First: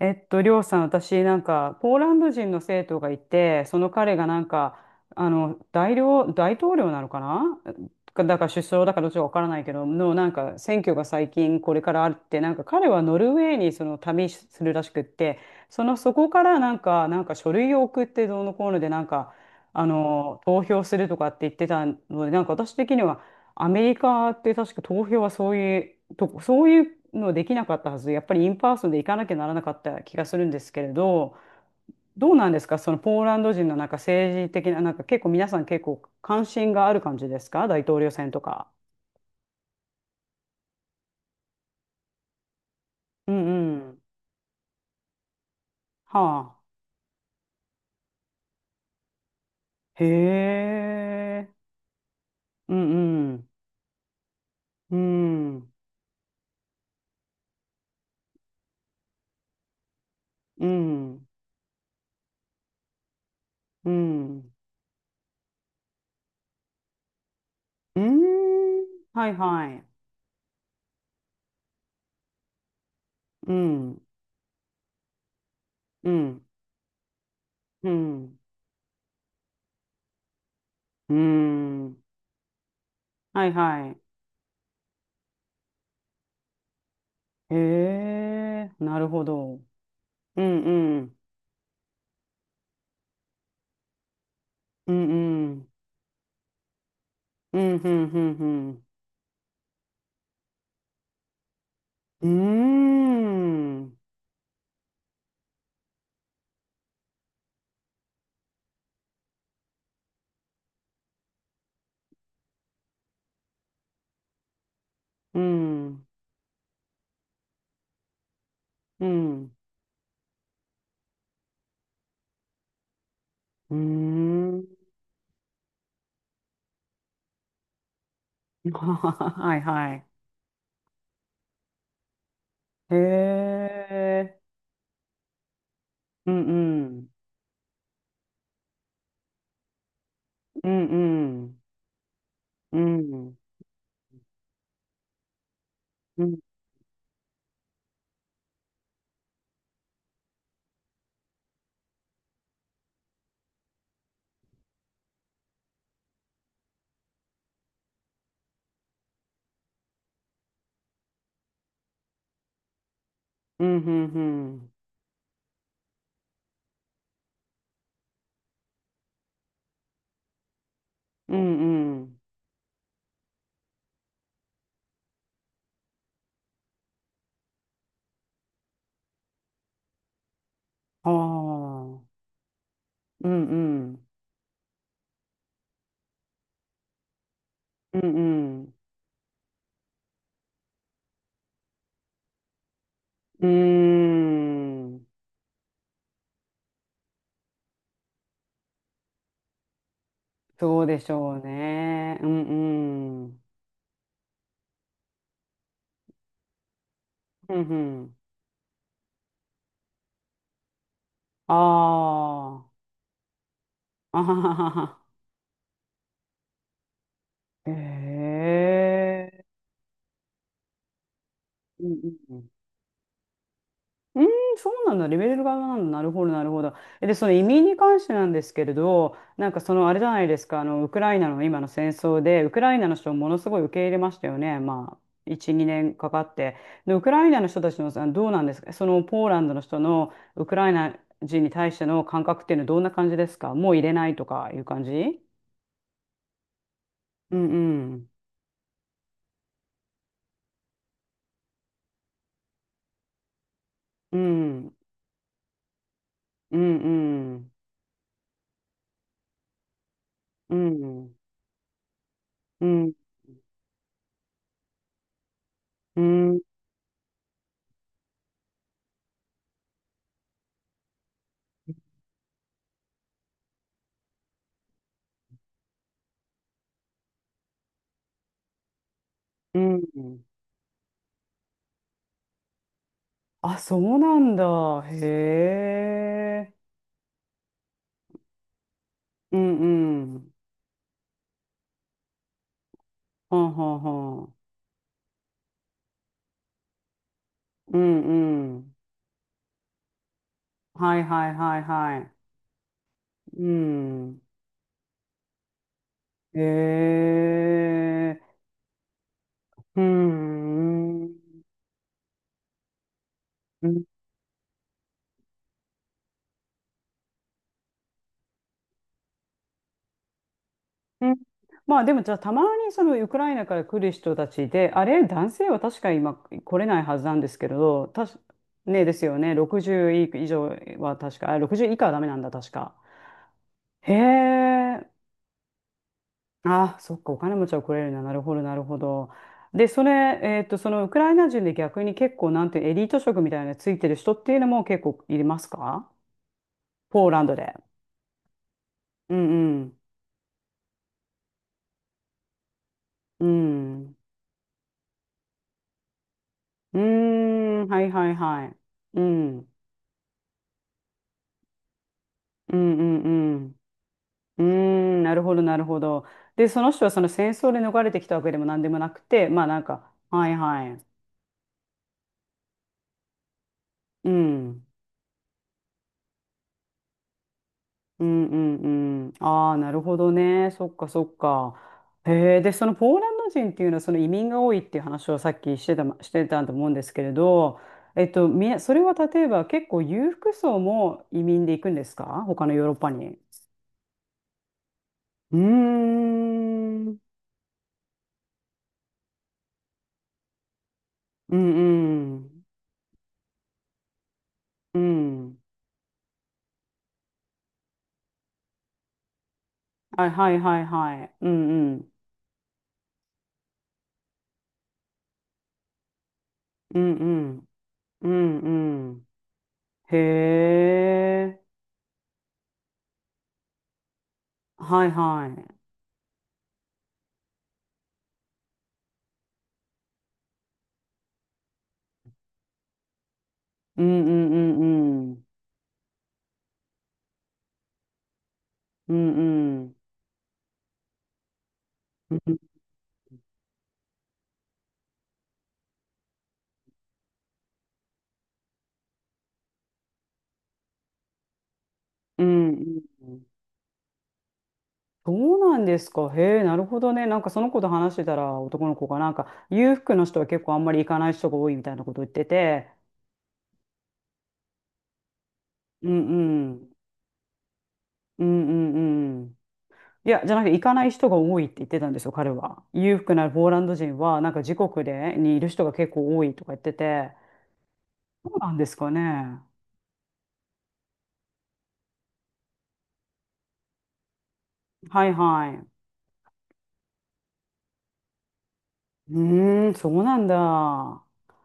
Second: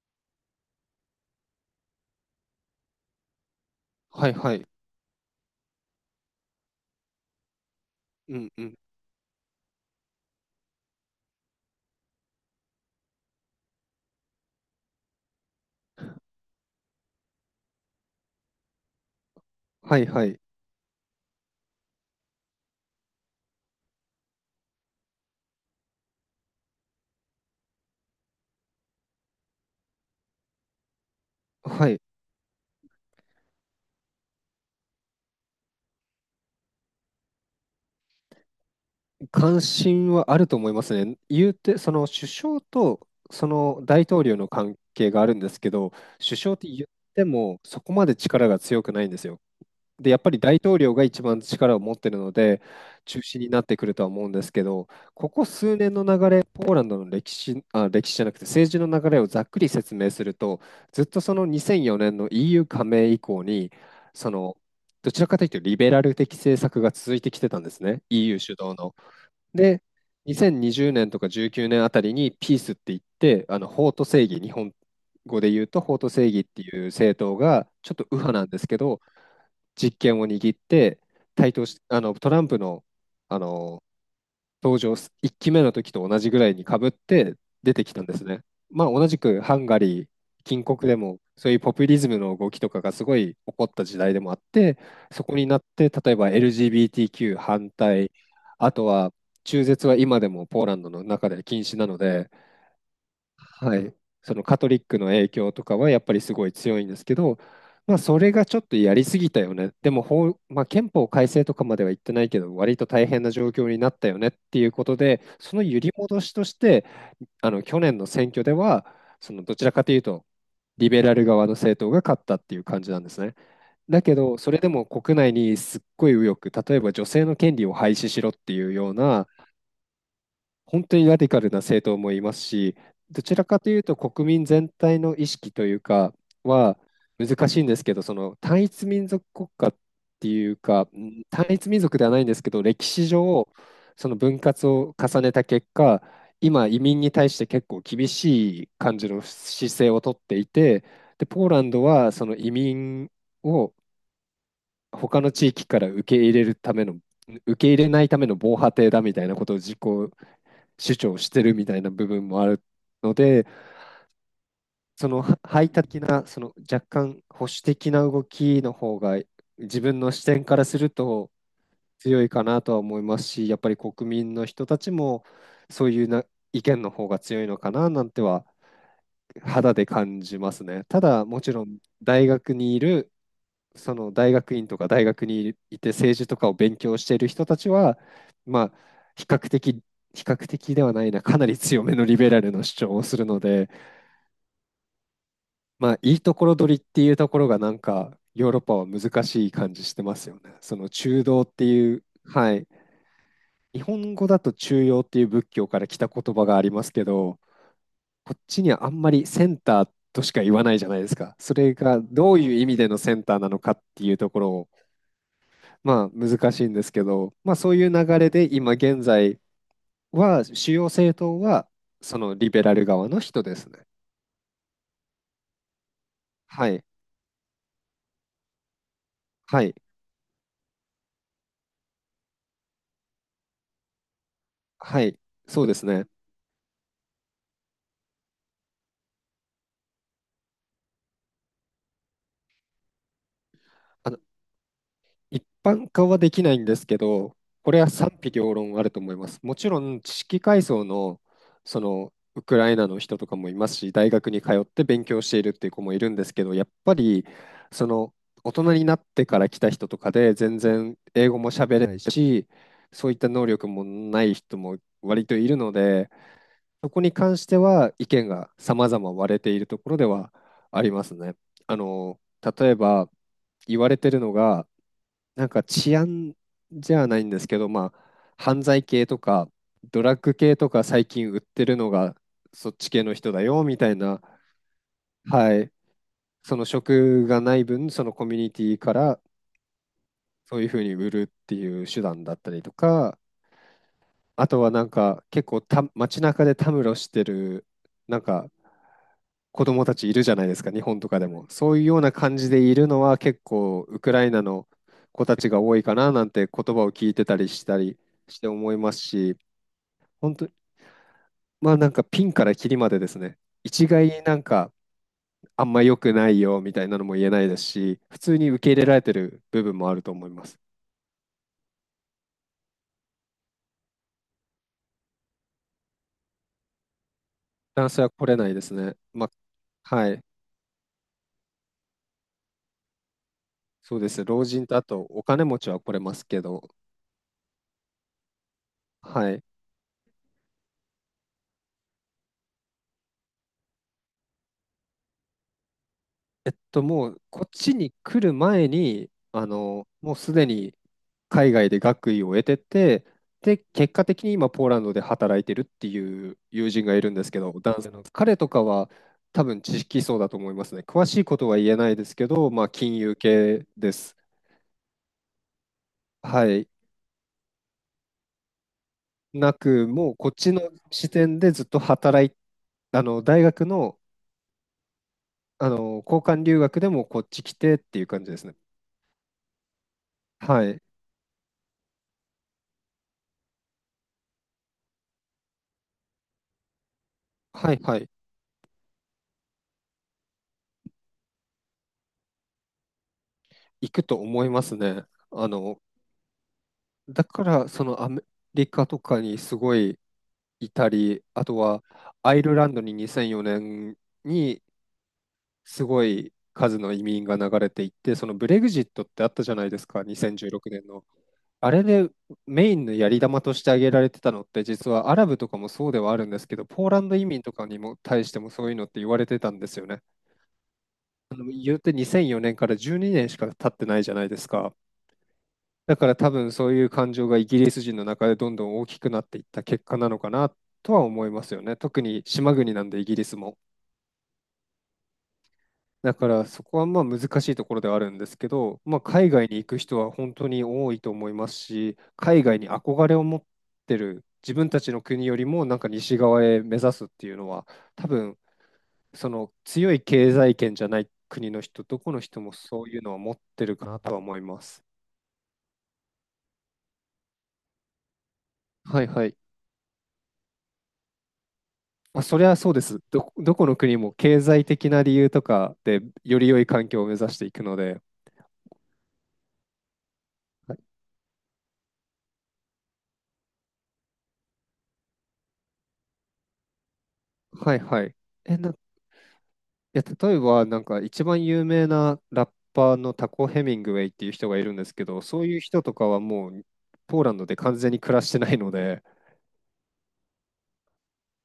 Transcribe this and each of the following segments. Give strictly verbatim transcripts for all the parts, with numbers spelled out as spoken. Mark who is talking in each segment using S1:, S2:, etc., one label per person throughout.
S1: えっと、りょうさん、私、なんか、ポーランド人の生徒がいて、その彼が
S2: はい
S1: なん
S2: はい。
S1: か、あの、大領、大統領なのかな、か、だ
S2: う
S1: から
S2: ん
S1: 首
S2: うん。
S1: 相だから、どっちかわからないけど、の、なんか、選挙が最近これからあるって、なんか彼はノルウェーにその旅するらしくって、その、そこからなんか、なんか書類を送ってどうのこうので、なんか、あ
S2: はいは
S1: の、
S2: い。
S1: 投票するとかって言ってたので、なんか私的には、アメリカって確か投票はそういう、とこ、そういうのできなかったはず、やっぱりインパーソンで行かなきゃならなかった気がするんですけれど、
S2: はい。
S1: どうなんですか、そのポーランド人のなんか政治的な、なんか結構皆さん結構関心がある感じですか、大統領選とか。
S2: 関心はあると思いますね。言うて、その首相と
S1: うん
S2: そ
S1: う
S2: の
S1: ん。
S2: 大統領の関係があるんですけど、
S1: は
S2: 首相って
S1: あ。
S2: 言ってもそこまで力が強くないんですよ。
S1: へ
S2: で、やっぱり大統領が一番
S1: え。
S2: 力を持ってるので、
S1: う
S2: 中
S1: んう
S2: 心
S1: ん。
S2: になってくるとは思うんですけど、
S1: う
S2: ここ
S1: ん。
S2: 数年の流れ、ポーランドの歴史、あ、歴史じゃなくて政治の流れをざっくり説明すると、
S1: う
S2: ずっと
S1: ん。
S2: そのにせんよねんの イーユー 加盟以降に、
S1: う
S2: そ
S1: ん。
S2: の、どちらかというとリベラル的政策が続いてきてたんです
S1: う
S2: ね、
S1: ー
S2: イーユー 主導
S1: ん。
S2: の。
S1: はいは
S2: で、
S1: い。
S2: にせんにじゅうねんとかじゅうきゅうねんあたりにピースって言って、
S1: う
S2: あの法
S1: ん。
S2: と正義、日本語で言うと法と
S1: う
S2: 正義
S1: ん。
S2: っていう政党が、
S1: う
S2: ちょっと右派
S1: ん。
S2: なんですけど、実権を握って
S1: う
S2: 台頭し、
S1: ん。
S2: あのトランプの、あ
S1: はい
S2: の
S1: はい。
S2: 登場す、いっきめの時と同じぐらいにかぶって
S1: へ
S2: 出てきたんですね。
S1: え、
S2: まあ、
S1: な
S2: 同
S1: る
S2: じ
S1: ほ
S2: くハ
S1: ど。
S2: ンガリー、
S1: うん
S2: 近国で
S1: うん。
S2: もそういうポピュリズムの動きとかがすごい起こった時代でもあって、
S1: うん
S2: そこに
S1: う
S2: なっ
S1: ん。
S2: て例えば エルジービーティーキュー
S1: う
S2: 反
S1: んうん
S2: 対、
S1: う
S2: あと
S1: ん
S2: は中絶は今でもポーランドの中で禁止なの
S1: う
S2: で、は
S1: ん。うー
S2: い、
S1: ん。
S2: そのカトリックの影響とかはやっぱりすごい強いんですけど、まあ、それがちょっとやりすぎたよね、でも法、まあ、憲法改正とかまでは言ってないけど、割と大変な状況になったよねっていうことで、
S1: う
S2: その揺り
S1: ん。
S2: 戻しとして、あの去年の選挙では、
S1: う
S2: その
S1: ん。
S2: どちらかというと、リベラル側の政党が勝ったっていう感じなんですね。
S1: うー
S2: だけど、それで
S1: ん。
S2: も国内にすっごい右翼、例えば女性の権利を廃止しろっていう ような
S1: はいはい。
S2: 本当にラディカルな政党もいますし、
S1: へ
S2: どちらかというと国
S1: え。
S2: 民全体の意識というか
S1: うん
S2: は
S1: うん。
S2: 難しいんですけど、その単一民族国家っていう
S1: うん
S2: か、うん
S1: う
S2: 単
S1: ん。
S2: 一民族ではないんですけど、
S1: う
S2: 歴史
S1: ん。
S2: 上、その分割を重ねた結果、
S1: うん。
S2: 今、移民に対して結構厳しい感じの姿勢をとっていて、で、ポーランドはその移民を他の地域から受け入れるための、受け入れないための防波堤だみたいなことを自己主張してるみたいな部分もあるので、
S1: うんうんうん。
S2: そのは排他的な、その若干保守的な動きの方が自分の視点からすると
S1: うんうん。
S2: 強いかなとは思いますし、やっぱり国民の人たちもそういうな意見の方が強いのかななんては肌で感じますね。た
S1: あ
S2: だ、もちろん
S1: あ。
S2: 大学にいる
S1: うんう
S2: そ
S1: ん。
S2: の大学院とか大学にいて政治とかを勉強している人たち
S1: う
S2: は、
S1: んう
S2: まあ、
S1: ん
S2: 比較的、比較的ではないな、かなり強めのリベラルの主張をす
S1: うんうんうんうんうんうんうああーうんうんうんう
S2: るので、
S1: んうーん。
S2: まあ、いいところ取りっていうところが、なんか、ヨーロッパは難しい感じしてますよね。そ
S1: そう
S2: の
S1: でし
S2: 中
S1: ょう
S2: 道っていう、
S1: ね。うん
S2: はい。
S1: うん。
S2: 日本語だと中庸っていう仏教から来た言葉がありますけど、
S1: うん、
S2: こっちにはあんまりセンターとしか言わないじゃないですか。
S1: あ
S2: それがどういう意味
S1: あ、
S2: でのセンターなのかって いう
S1: あ
S2: と
S1: は
S2: ころ
S1: は
S2: を
S1: はは。
S2: まあ難しいんですけど、まあ
S1: へ
S2: そういう流れで今現在
S1: え、
S2: は主要政党は
S1: うん
S2: そ
S1: う
S2: の
S1: ん
S2: リベラル側の人ですね。
S1: うん。うーん、そうなんだ。レベルがなんだ。なるほど、なるほ
S2: は
S1: ど。
S2: い。
S1: えで、その移民に関してなんですけれど、なんか
S2: は
S1: そ
S2: い。
S1: のあれじゃないですか、あの、ウクライナの今の戦争で、ウクライナの人をものすごい受け入れましたよね。ま
S2: はい。
S1: あ、いち、
S2: そうで
S1: 2
S2: す
S1: 年
S2: ね。
S1: かかって。で、ウクライナの人たちの、あのどうなんですか、そのポーランドの人のウクライナ人に対しての感覚っていうのはどんな感じですか、もう入れない
S2: あ、
S1: とかいう感じ？
S2: 一般化はできないんですけ
S1: う
S2: ど、
S1: ん
S2: これ
S1: う
S2: は
S1: ん。
S2: 賛否両論あると思います。もちろん知識階層の、そのウクライナの人とかもいますし、大
S1: う
S2: 学に通っ
S1: ん。
S2: て勉強しているっていう子もいるんですけど、
S1: う
S2: やっ
S1: ん
S2: ぱり
S1: うん。
S2: その大人になってから来た人とかで
S1: う
S2: 全然
S1: ん、
S2: 英語も喋れないし、
S1: うん、
S2: そういった能力もない人も割といるの
S1: う
S2: で、
S1: ん、
S2: そこに関しては意見が様々割れているところではありますね。あの、例えば言われてるのが、なんか治安じゃないんですけど、まあ、犯罪系とか、
S1: う
S2: ドラッ
S1: ん、
S2: グ系とか最近売ってるのがそっち系の人だ
S1: あ、
S2: よみ
S1: そ
S2: たい
S1: うな
S2: な、
S1: んだ。へ
S2: はい、
S1: え。
S2: その職がない分、そのコミュニティから
S1: うん、うん、
S2: そういうふうに売るっていう手段だったりとか、
S1: はんはんはん。
S2: あとはなんか結構た街中でたむろしてる
S1: う
S2: なんか
S1: ん、うん、
S2: 子供たちいるじゃないですか、日
S1: は
S2: 本
S1: い
S2: とかで
S1: はい
S2: も。
S1: はい
S2: そういうよ
S1: は
S2: うな
S1: い、
S2: 感じでいるのは結
S1: う
S2: 構ウク
S1: ん、
S2: ライナの子たちが多いかななん
S1: へ
S2: て言葉を聞いてたりしたり
S1: え。
S2: して思いますし、
S1: う
S2: 本当、
S1: ん、うん、
S2: まあなんかピンからキリまでですね、
S1: う
S2: 一概になんかあんま良くないよみたいなのも言えないですし、普通に受け入れられてる部分もあると思います。
S1: ん。まあでもじゃあ、たまにそのウクライナから来る人たちで、あれ、男性は確か今来れないはずなんですけれど、
S2: 男性
S1: た
S2: は
S1: し、
S2: 来れないです
S1: ねで
S2: ね。
S1: すよ
S2: ま
S1: ね、ろくじゅう
S2: あ、はい。
S1: 以上は確か、あ、ろくじゅう以下はダメなんだ、確か。へ
S2: そうです。老人とあ
S1: え、
S2: とお金持ちは来れますけど、
S1: あ、そっか、お金持ちは来れるな、なるほど、なるほど。
S2: はい。
S1: で、それ、えっと、そのウクライナ人で逆に結構、なんていうエリート職みたいなのついてる人っていうのも結構いますか？
S2: えっと、
S1: ポー
S2: も
S1: ラ
S2: う
S1: ンド
S2: こっ
S1: で。
S2: ちに来る前に、
S1: う
S2: あ
S1: んうん。
S2: の、もうすでに海外で学位を得てて、
S1: う
S2: で、結
S1: ん。
S2: 果的に今ポーランドで働いてるっていう友
S1: うー
S2: 人がいるんですけど、
S1: ん、
S2: 男
S1: は
S2: 性
S1: い
S2: の
S1: はい
S2: 彼
S1: は
S2: と
S1: い。
S2: かは
S1: う
S2: 多
S1: ん。
S2: 分知識層だと思いますね。詳しいことは言えないですけど、
S1: う
S2: まあ
S1: んう
S2: 金融
S1: ん
S2: 系です。
S1: うん。うーん、なるほど、なるほど。
S2: は
S1: で、そ
S2: い。
S1: の人はその戦争で逃れてきたわけでも何でもなくて、まあ
S2: な
S1: なん
S2: く、
S1: か、
S2: もう
S1: は
S2: こっ
S1: い
S2: ちの
S1: はい。
S2: 視点でずっと働い、あの、大学の
S1: うん。
S2: あの、交換留学でもこっち来てってい
S1: う
S2: う感
S1: ん
S2: じ
S1: う
S2: ですね。
S1: んうん。ああ、なるほどね。
S2: は
S1: そっ
S2: い。
S1: かそっか。へえ、で、そのポーランド人っていうのはその移民が多いっていう話をさっきしてた、ま、してたと思うんですけれど、
S2: はいは
S1: え
S2: い。
S1: っと、み、それは例えば結構裕福層も移民で行くんですか？他のヨーロッパに。
S2: 行くと思いますね。
S1: うー
S2: あの、
S1: ん。うん
S2: だから、そのアメリカとかにすごいいたり、
S1: う
S2: あとはアイ
S1: ん
S2: ルランドににせんよねんに
S1: うん。
S2: すごい数の移民が流れていって、そのブレグジットってあったじゃないですか、
S1: はいはい
S2: 2016
S1: はい
S2: 年
S1: は
S2: の。
S1: い。うん
S2: あ
S1: う
S2: れ
S1: ん。
S2: でメインのやり玉として挙げられてたのって、実はアラブとかもそうではあるんですけど、
S1: う
S2: ポー
S1: ん
S2: ラ
S1: う
S2: ンド移民
S1: ん。
S2: とかにも
S1: う
S2: 対してもそういうのっ
S1: んう
S2: て
S1: ん。
S2: 言われてたんですよ
S1: へ
S2: ね。
S1: え。
S2: 言うてにせんよねんからじゅうにねんしか経ってないじゃないですか。
S1: はいはい。
S2: だから多分そういう感情がイギリス人の中でどんどん大きくなっていった結果なのかなとは思いますよね。特に島国なんでイギリスも。
S1: うんうんうんうん。
S2: だからそこはまあ難しいところではあるんですけど、
S1: う
S2: まあ、
S1: ん
S2: 海外に
S1: う
S2: 行
S1: ん。
S2: く人は本当に多いと思いますし、
S1: う
S2: 海
S1: ん
S2: 外に憧れを持ってる自分たちの国よりもなんか西側へ目指すっていうのは多分その強い経済圏じゃない国の人、どこの
S1: う
S2: 人も
S1: ん
S2: そういう
S1: う
S2: のは
S1: ん。
S2: 持ってるかなとは思います。
S1: そうなんですか。へえ、なるほどね。なんかその子と話してたら、男の子が
S2: はい
S1: なん
S2: はい。
S1: か裕福の人は結構あんまり行かない人が多いみたいなこと言っ
S2: まあ、
S1: て
S2: そりゃ
S1: て。
S2: そうです。ど、どこの国も経済的な理由とか
S1: う
S2: で
S1: ん
S2: より
S1: う
S2: 良い
S1: ん。
S2: 環境を目指していくので。
S1: うんうんうん。いや、じゃなくて行か
S2: はい
S1: ない人が多いって言ってたんですよ、彼は。裕福なポーランド人はなんか自国でにいる人が結構多いとか言ってて。
S2: はいはい。
S1: そうなん
S2: え、
S1: で
S2: な、い
S1: すかね。
S2: や、例えばなんか一番有名なラッパーのタコ・ヘミングウェイっていう人がいるんですけ
S1: はい
S2: ど、そう
S1: は
S2: いう
S1: い。
S2: 人とかはもうポーランドで完全に暮らしてないので、
S1: うーん、そうなんだ。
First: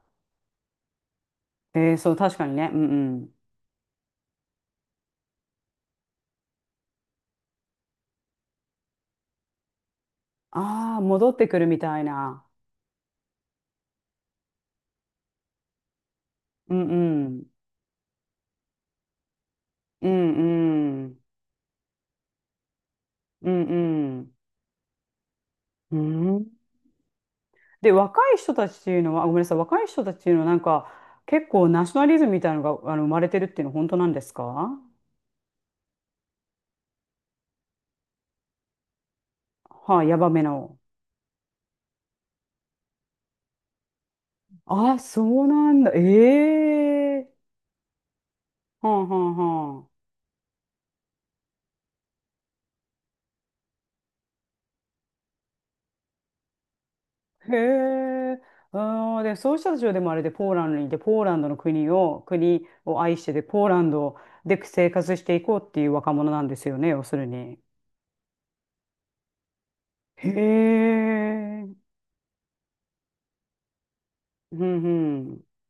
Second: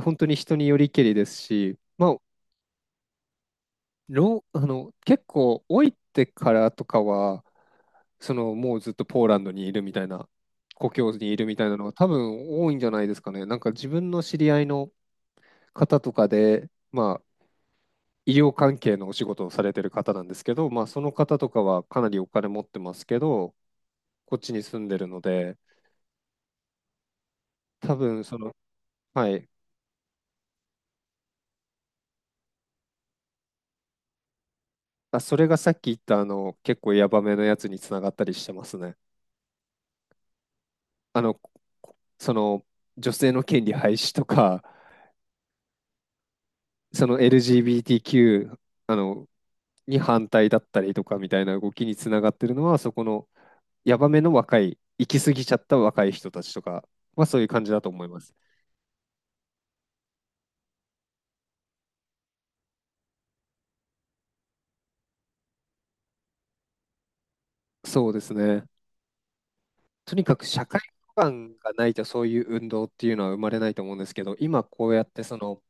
S2: 本当に人によりけりですし、
S1: えー、
S2: ま
S1: そう、
S2: あ
S1: 確かにね。うんうん。
S2: ロー、あの、結構老いてからとかは、そのもうずっとポーランドにいるみたいな、故
S1: ああ、
S2: 郷に
S1: 戻っ
S2: いる
S1: て
S2: み
S1: くる
S2: たいな
S1: み
S2: のが
S1: たい
S2: 多
S1: な。
S2: 分多いんじゃないですかね。なんか自分の知り合いの方とかで、
S1: うん
S2: ま
S1: う
S2: あ、
S1: ん
S2: 医療関係のお仕事をされてる
S1: う
S2: 方なんですけど、まあ、
S1: ん
S2: そ
S1: う
S2: の
S1: ん
S2: 方とかはかなりお金持ってますけ
S1: う
S2: ど、
S1: ん
S2: こっちに住んでるので、
S1: うんうん。で、
S2: 多
S1: 若
S2: 分
S1: い
S2: その、
S1: 人たちっていうのは、あ
S2: は
S1: ごめんな
S2: い、
S1: さい、若い人たちっていうのはなんか結構ナショナリズムみたいなのがあの生まれてるっていうのは本当なんですか？
S2: あ、それがさっき言ったあの結構ヤバめのやつにつながったりしてますね。
S1: はい、ヤバめの。
S2: あの、こその女性の権利廃止とか、
S1: あ、そうなんだ。え
S2: その
S1: え
S2: エルジービーティーキュー
S1: は
S2: あ
S1: あは
S2: の
S1: あは
S2: に反対だったりとかみたいな動きにつながってるのは、そこのヤバめの若い、行き過ぎちゃった若い人たちとかはそういう
S1: あ。へ
S2: 感じだと思います。
S1: え。あー、で、そういう人たちはでもあれで、ポーランドにいて、ポーランドの国を、国を愛してで、ポーランドで生活していこうっていう若者なんですよね、要するに。
S2: そうですね。とに
S1: へ
S2: かく社会基盤が
S1: え。
S2: ないとそういう運動っていうのは生まれないと思うんですけど、
S1: う
S2: 今
S1: ん、
S2: こうやって
S1: う
S2: そ
S1: ん、
S2: の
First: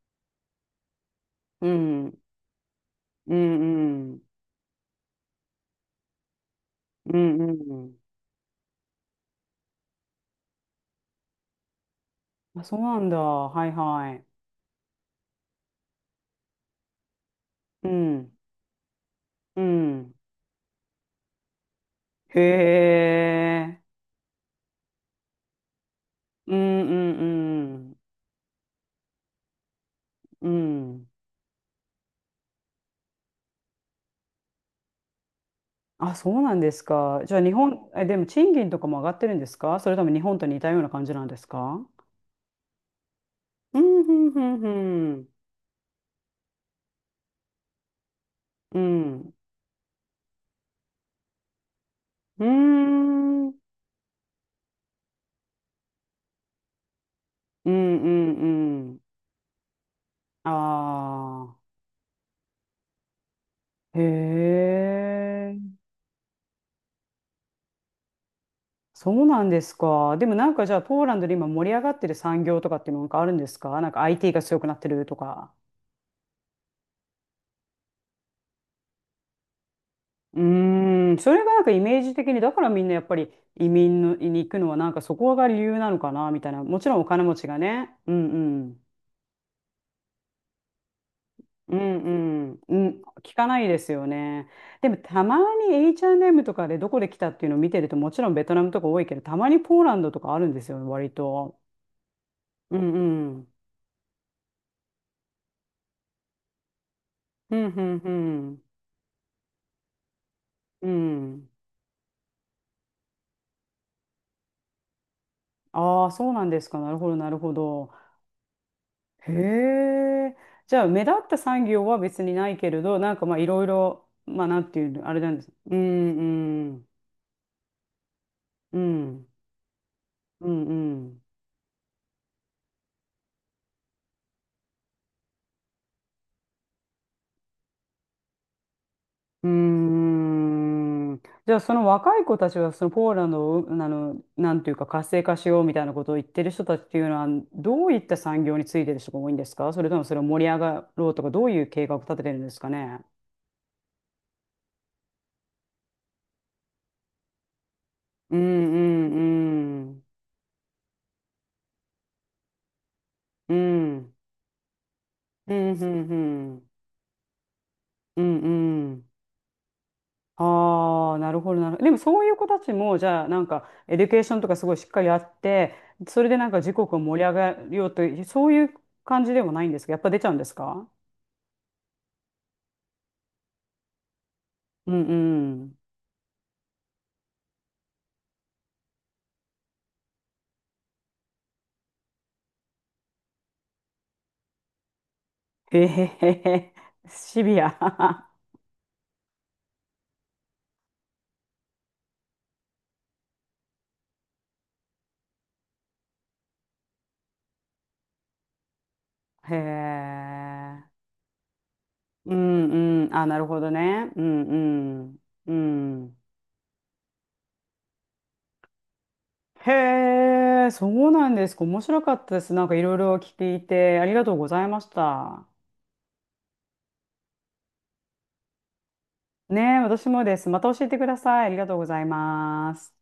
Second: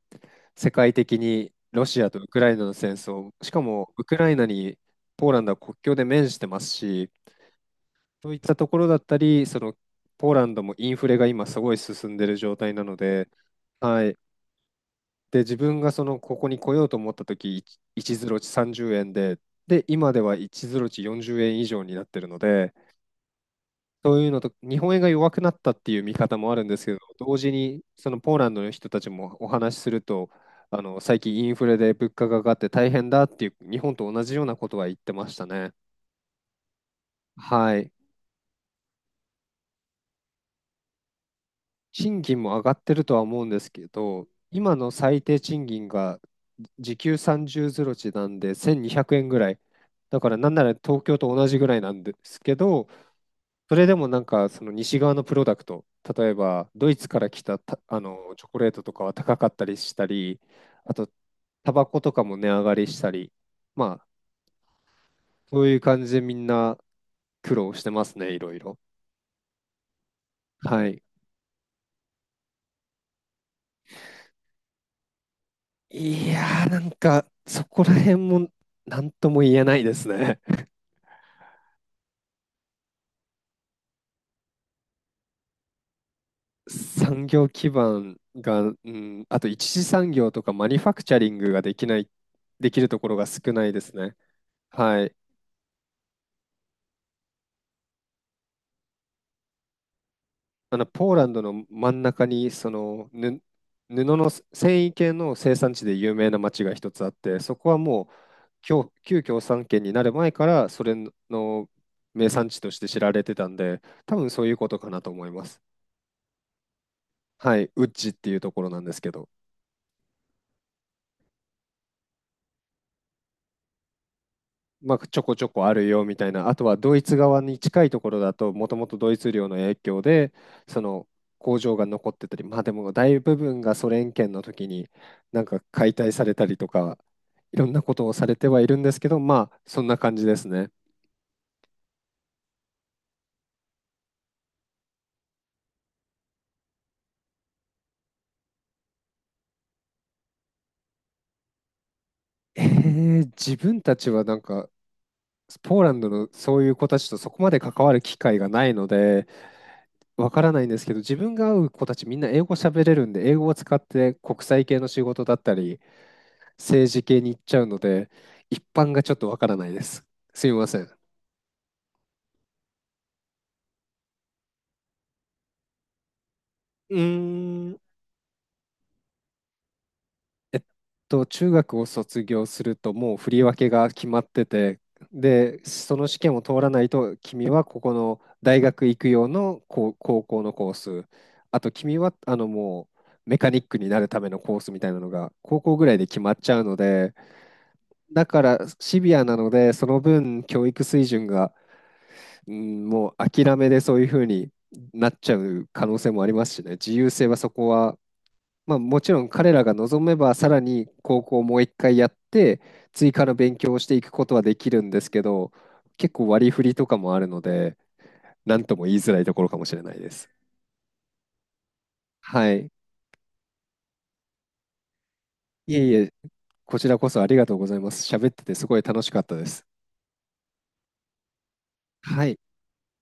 S2: 世界的に
S1: う
S2: ロシア
S1: ん、
S2: とウクライナの戦争、
S1: う
S2: しかもウ
S1: ん、う
S2: ク
S1: ん、
S2: ライナにポーランドは国境で面してますし、
S1: うん。うん、
S2: そういったところだったり、そのポーランドもインフレが今すごい進んでる状
S1: あ、
S2: 態
S1: そう
S2: なの
S1: なんだ。
S2: で、
S1: はい
S2: は
S1: は
S2: い。
S1: い。
S2: で、自分がその、ここに来ようと思った時、1
S1: う
S2: 一ゼ
S1: ん、
S2: ロ値さんじゅうえんで、
S1: う
S2: で、今
S1: ん。
S2: ではいちゼロ値よんじゅうえん以上になってるの
S1: へ
S2: で、
S1: え。
S2: そういうのと、日本円が弱くなったっていう見方も
S1: う
S2: あ
S1: ん、
S2: るんで
S1: う
S2: す
S1: ん、
S2: けど、
S1: う
S2: 同時に、
S1: ん。
S2: そのポーランドの人たちもお話しすると、
S1: う
S2: あの、
S1: ん。
S2: 最近インフレで物価が上がって大変だっていう、日本と同じようなことは言ってましたね。
S1: あ、そうなんですか。じゃあ日
S2: は
S1: 本、
S2: い。
S1: え、でも賃金とかも上がってるんですか？それとも日本と似たような感じなんですか？
S2: 賃金も上がってるとは思うんです
S1: う
S2: け
S1: ん、う
S2: ど、
S1: ん、うん、
S2: 今の
S1: う
S2: 最
S1: ん。
S2: 低賃金が時給さんじゅうゼロ値なんで
S1: う
S2: せんにひゃくえん
S1: ん、
S2: ぐらい。だからなんなら東京と同じぐらいなんです
S1: う
S2: けど、
S1: ん、うん、
S2: それでもなんかその西側のプロダクト、例えばドイツから来た、
S1: う
S2: たあ
S1: ん。
S2: のチョコレート
S1: う
S2: と
S1: ん、
S2: かは高かったりしたり、
S1: あ
S2: あとタバコとかも値上がりしたり、ま
S1: あ、へ
S2: あそう
S1: え。
S2: いう感じでみんな苦労してますね、いろいろ。
S1: そうなんですか。でもなんかじゃあ、
S2: は
S1: ポ
S2: い。
S1: ーランドで今盛り上がってる産業とかっていうのなんかあるんですか？なんか アイティー が強くなってるとか。
S2: いやー、なんか、そこら辺も、何とも言えないです
S1: う
S2: ね。
S1: ーん、それがなんかイメージ的に、だからみんなやっぱり移民のに行くのはなんかそこが理由なのかなみたいな。もちろんお金
S2: 産
S1: 持ち
S2: 業
S1: が
S2: 基
S1: ね。う
S2: 盤
S1: んう
S2: が、
S1: ん。
S2: うん、あと一次産業とかマニュファクチャリングがで
S1: うん
S2: きない、
S1: うん。
S2: で
S1: う
S2: きると
S1: ん、
S2: ころが
S1: 聞か
S2: 少
S1: な
S2: な
S1: い
S2: い
S1: で
S2: で
S1: す
S2: す
S1: よ
S2: ね。
S1: ね。でも
S2: はい。
S1: たまに エイチアンドエム とかでどこで来たっていうのを見てると、もちろんベトナムとか多いけど、たまにポーランドとかあるんです
S2: あ
S1: よね、
S2: の、
S1: 割
S2: ポーランド
S1: と。
S2: の真ん中に、そ
S1: うん
S2: の、
S1: う
S2: ぬ、
S1: ん。
S2: 布の繊維系の生産地で有名な町が一つあって、そ
S1: うん
S2: こは
S1: うん
S2: も
S1: う
S2: う、
S1: ん。
S2: 旧、旧共産圏になる前から、そ
S1: う
S2: れ
S1: ん。
S2: の名産地として知られてたんで、多分そういうことかなと思います。
S1: ああ、そうなんですか。なるほど、なるほ
S2: はい、ウ
S1: ど。
S2: ッジっていうところなんですけど、
S1: へえ。じゃあ、目立った産業は別にないけれど、なんかまあ、いろいろ、まあ、なんていう
S2: ま
S1: の、
S2: あ、
S1: あ
S2: ち
S1: れ
S2: ょ
S1: な
S2: こ
S1: んで
S2: ちょ
S1: す。
S2: こあ
S1: う
S2: るよ
S1: ん、
S2: みたいな、あと
S1: う
S2: は
S1: ん、
S2: ドイツ側に近いところだと、もと
S1: う
S2: もとドイ
S1: ん、
S2: ツ領の影響で、
S1: うん、
S2: そ
S1: う
S2: の
S1: ん。
S2: 工場が残ってたり、まあでも大部分がソ連圏の時になんか解体されたりとか、いろんなことをされてはいるんですけど、
S1: う
S2: まあそんな
S1: ー
S2: 感じですね。
S1: ん。じゃあ、その若い子たちは、そのポーランドを、あの、なんていうか、活性化しようみたいなことを言ってる人たちっていうのは、どういった産業についてる人が多いんですか？それともそれを盛り上がろうとか、どういう計画を立ててるんです
S2: え
S1: かね。
S2: ー、自分たちはなんか、ポーランドのそういう子たちとそこまで関わる機
S1: う
S2: 会
S1: ん、う
S2: がないので、
S1: ん、うん、
S2: わからないんですけど、自分が会う子たちみんな英語喋れるんで、英語
S1: う
S2: を使っ
S1: ん。
S2: て国際系の仕事だっ
S1: う
S2: た
S1: ん、
S2: り、
S1: うん、うん。
S2: 政治系に行っちゃうので、
S1: うん
S2: 一
S1: う
S2: 般が
S1: ん。
S2: ちょっとわからないです。すみません。
S1: ああ、なるほど、なるほど。でもそういう子たちも、じゃあ、なんか、エデュケーションとかすごいしっかりやって、それでなんか時刻
S2: う
S1: を
S2: ー
S1: 盛り上がる
S2: ん、
S1: ようという、そういう感じでもないんですか？やっぱ出ちゃうんです
S2: えっ
S1: か？
S2: と、中学を卒業するともう振り分けが決まってて、
S1: うん
S2: で、
S1: うん。
S2: その試験を通らないと、君はここの大学行く用のこう高校のコース、あと君はあのもうメカニックになるためのコースみたいなのが高校
S1: へ
S2: ぐらい
S1: へ
S2: で決
S1: へ
S2: まっちゃう
S1: へ。
S2: ので、
S1: シビ
S2: だ
S1: ア。
S2: からシビアなので、その分教育水準が、うん、もう諦めでそういうふうになっちゃう可能性もありますしね、自由性はそこは、まあ、もちろん 彼
S1: へ
S2: らが望めばさら
S1: え。
S2: に高校をもう一回やっ
S1: う
S2: て、
S1: んう
S2: 追
S1: ん。
S2: 加
S1: あ、
S2: の
S1: なる
S2: 勉
S1: ほど
S2: 強をしてい
S1: ね。
S2: く
S1: う
S2: ことはできるんです
S1: ん
S2: け
S1: う
S2: ど、
S1: ん。う
S2: 結
S1: ん。
S2: 構割り振りとかもあるので、何とも言いづらいところかもしれないです。
S1: へえ、そうなんですか。面白かったです。
S2: は
S1: なん
S2: い。
S1: かいろいろ聞いて、ありがとうございました。
S2: いえいえ、こちらこそありがとうございます。喋っててすごい楽しかったで
S1: ね
S2: す。
S1: え、私もです。また教えてください。ありがとうござい
S2: はい。
S1: ます。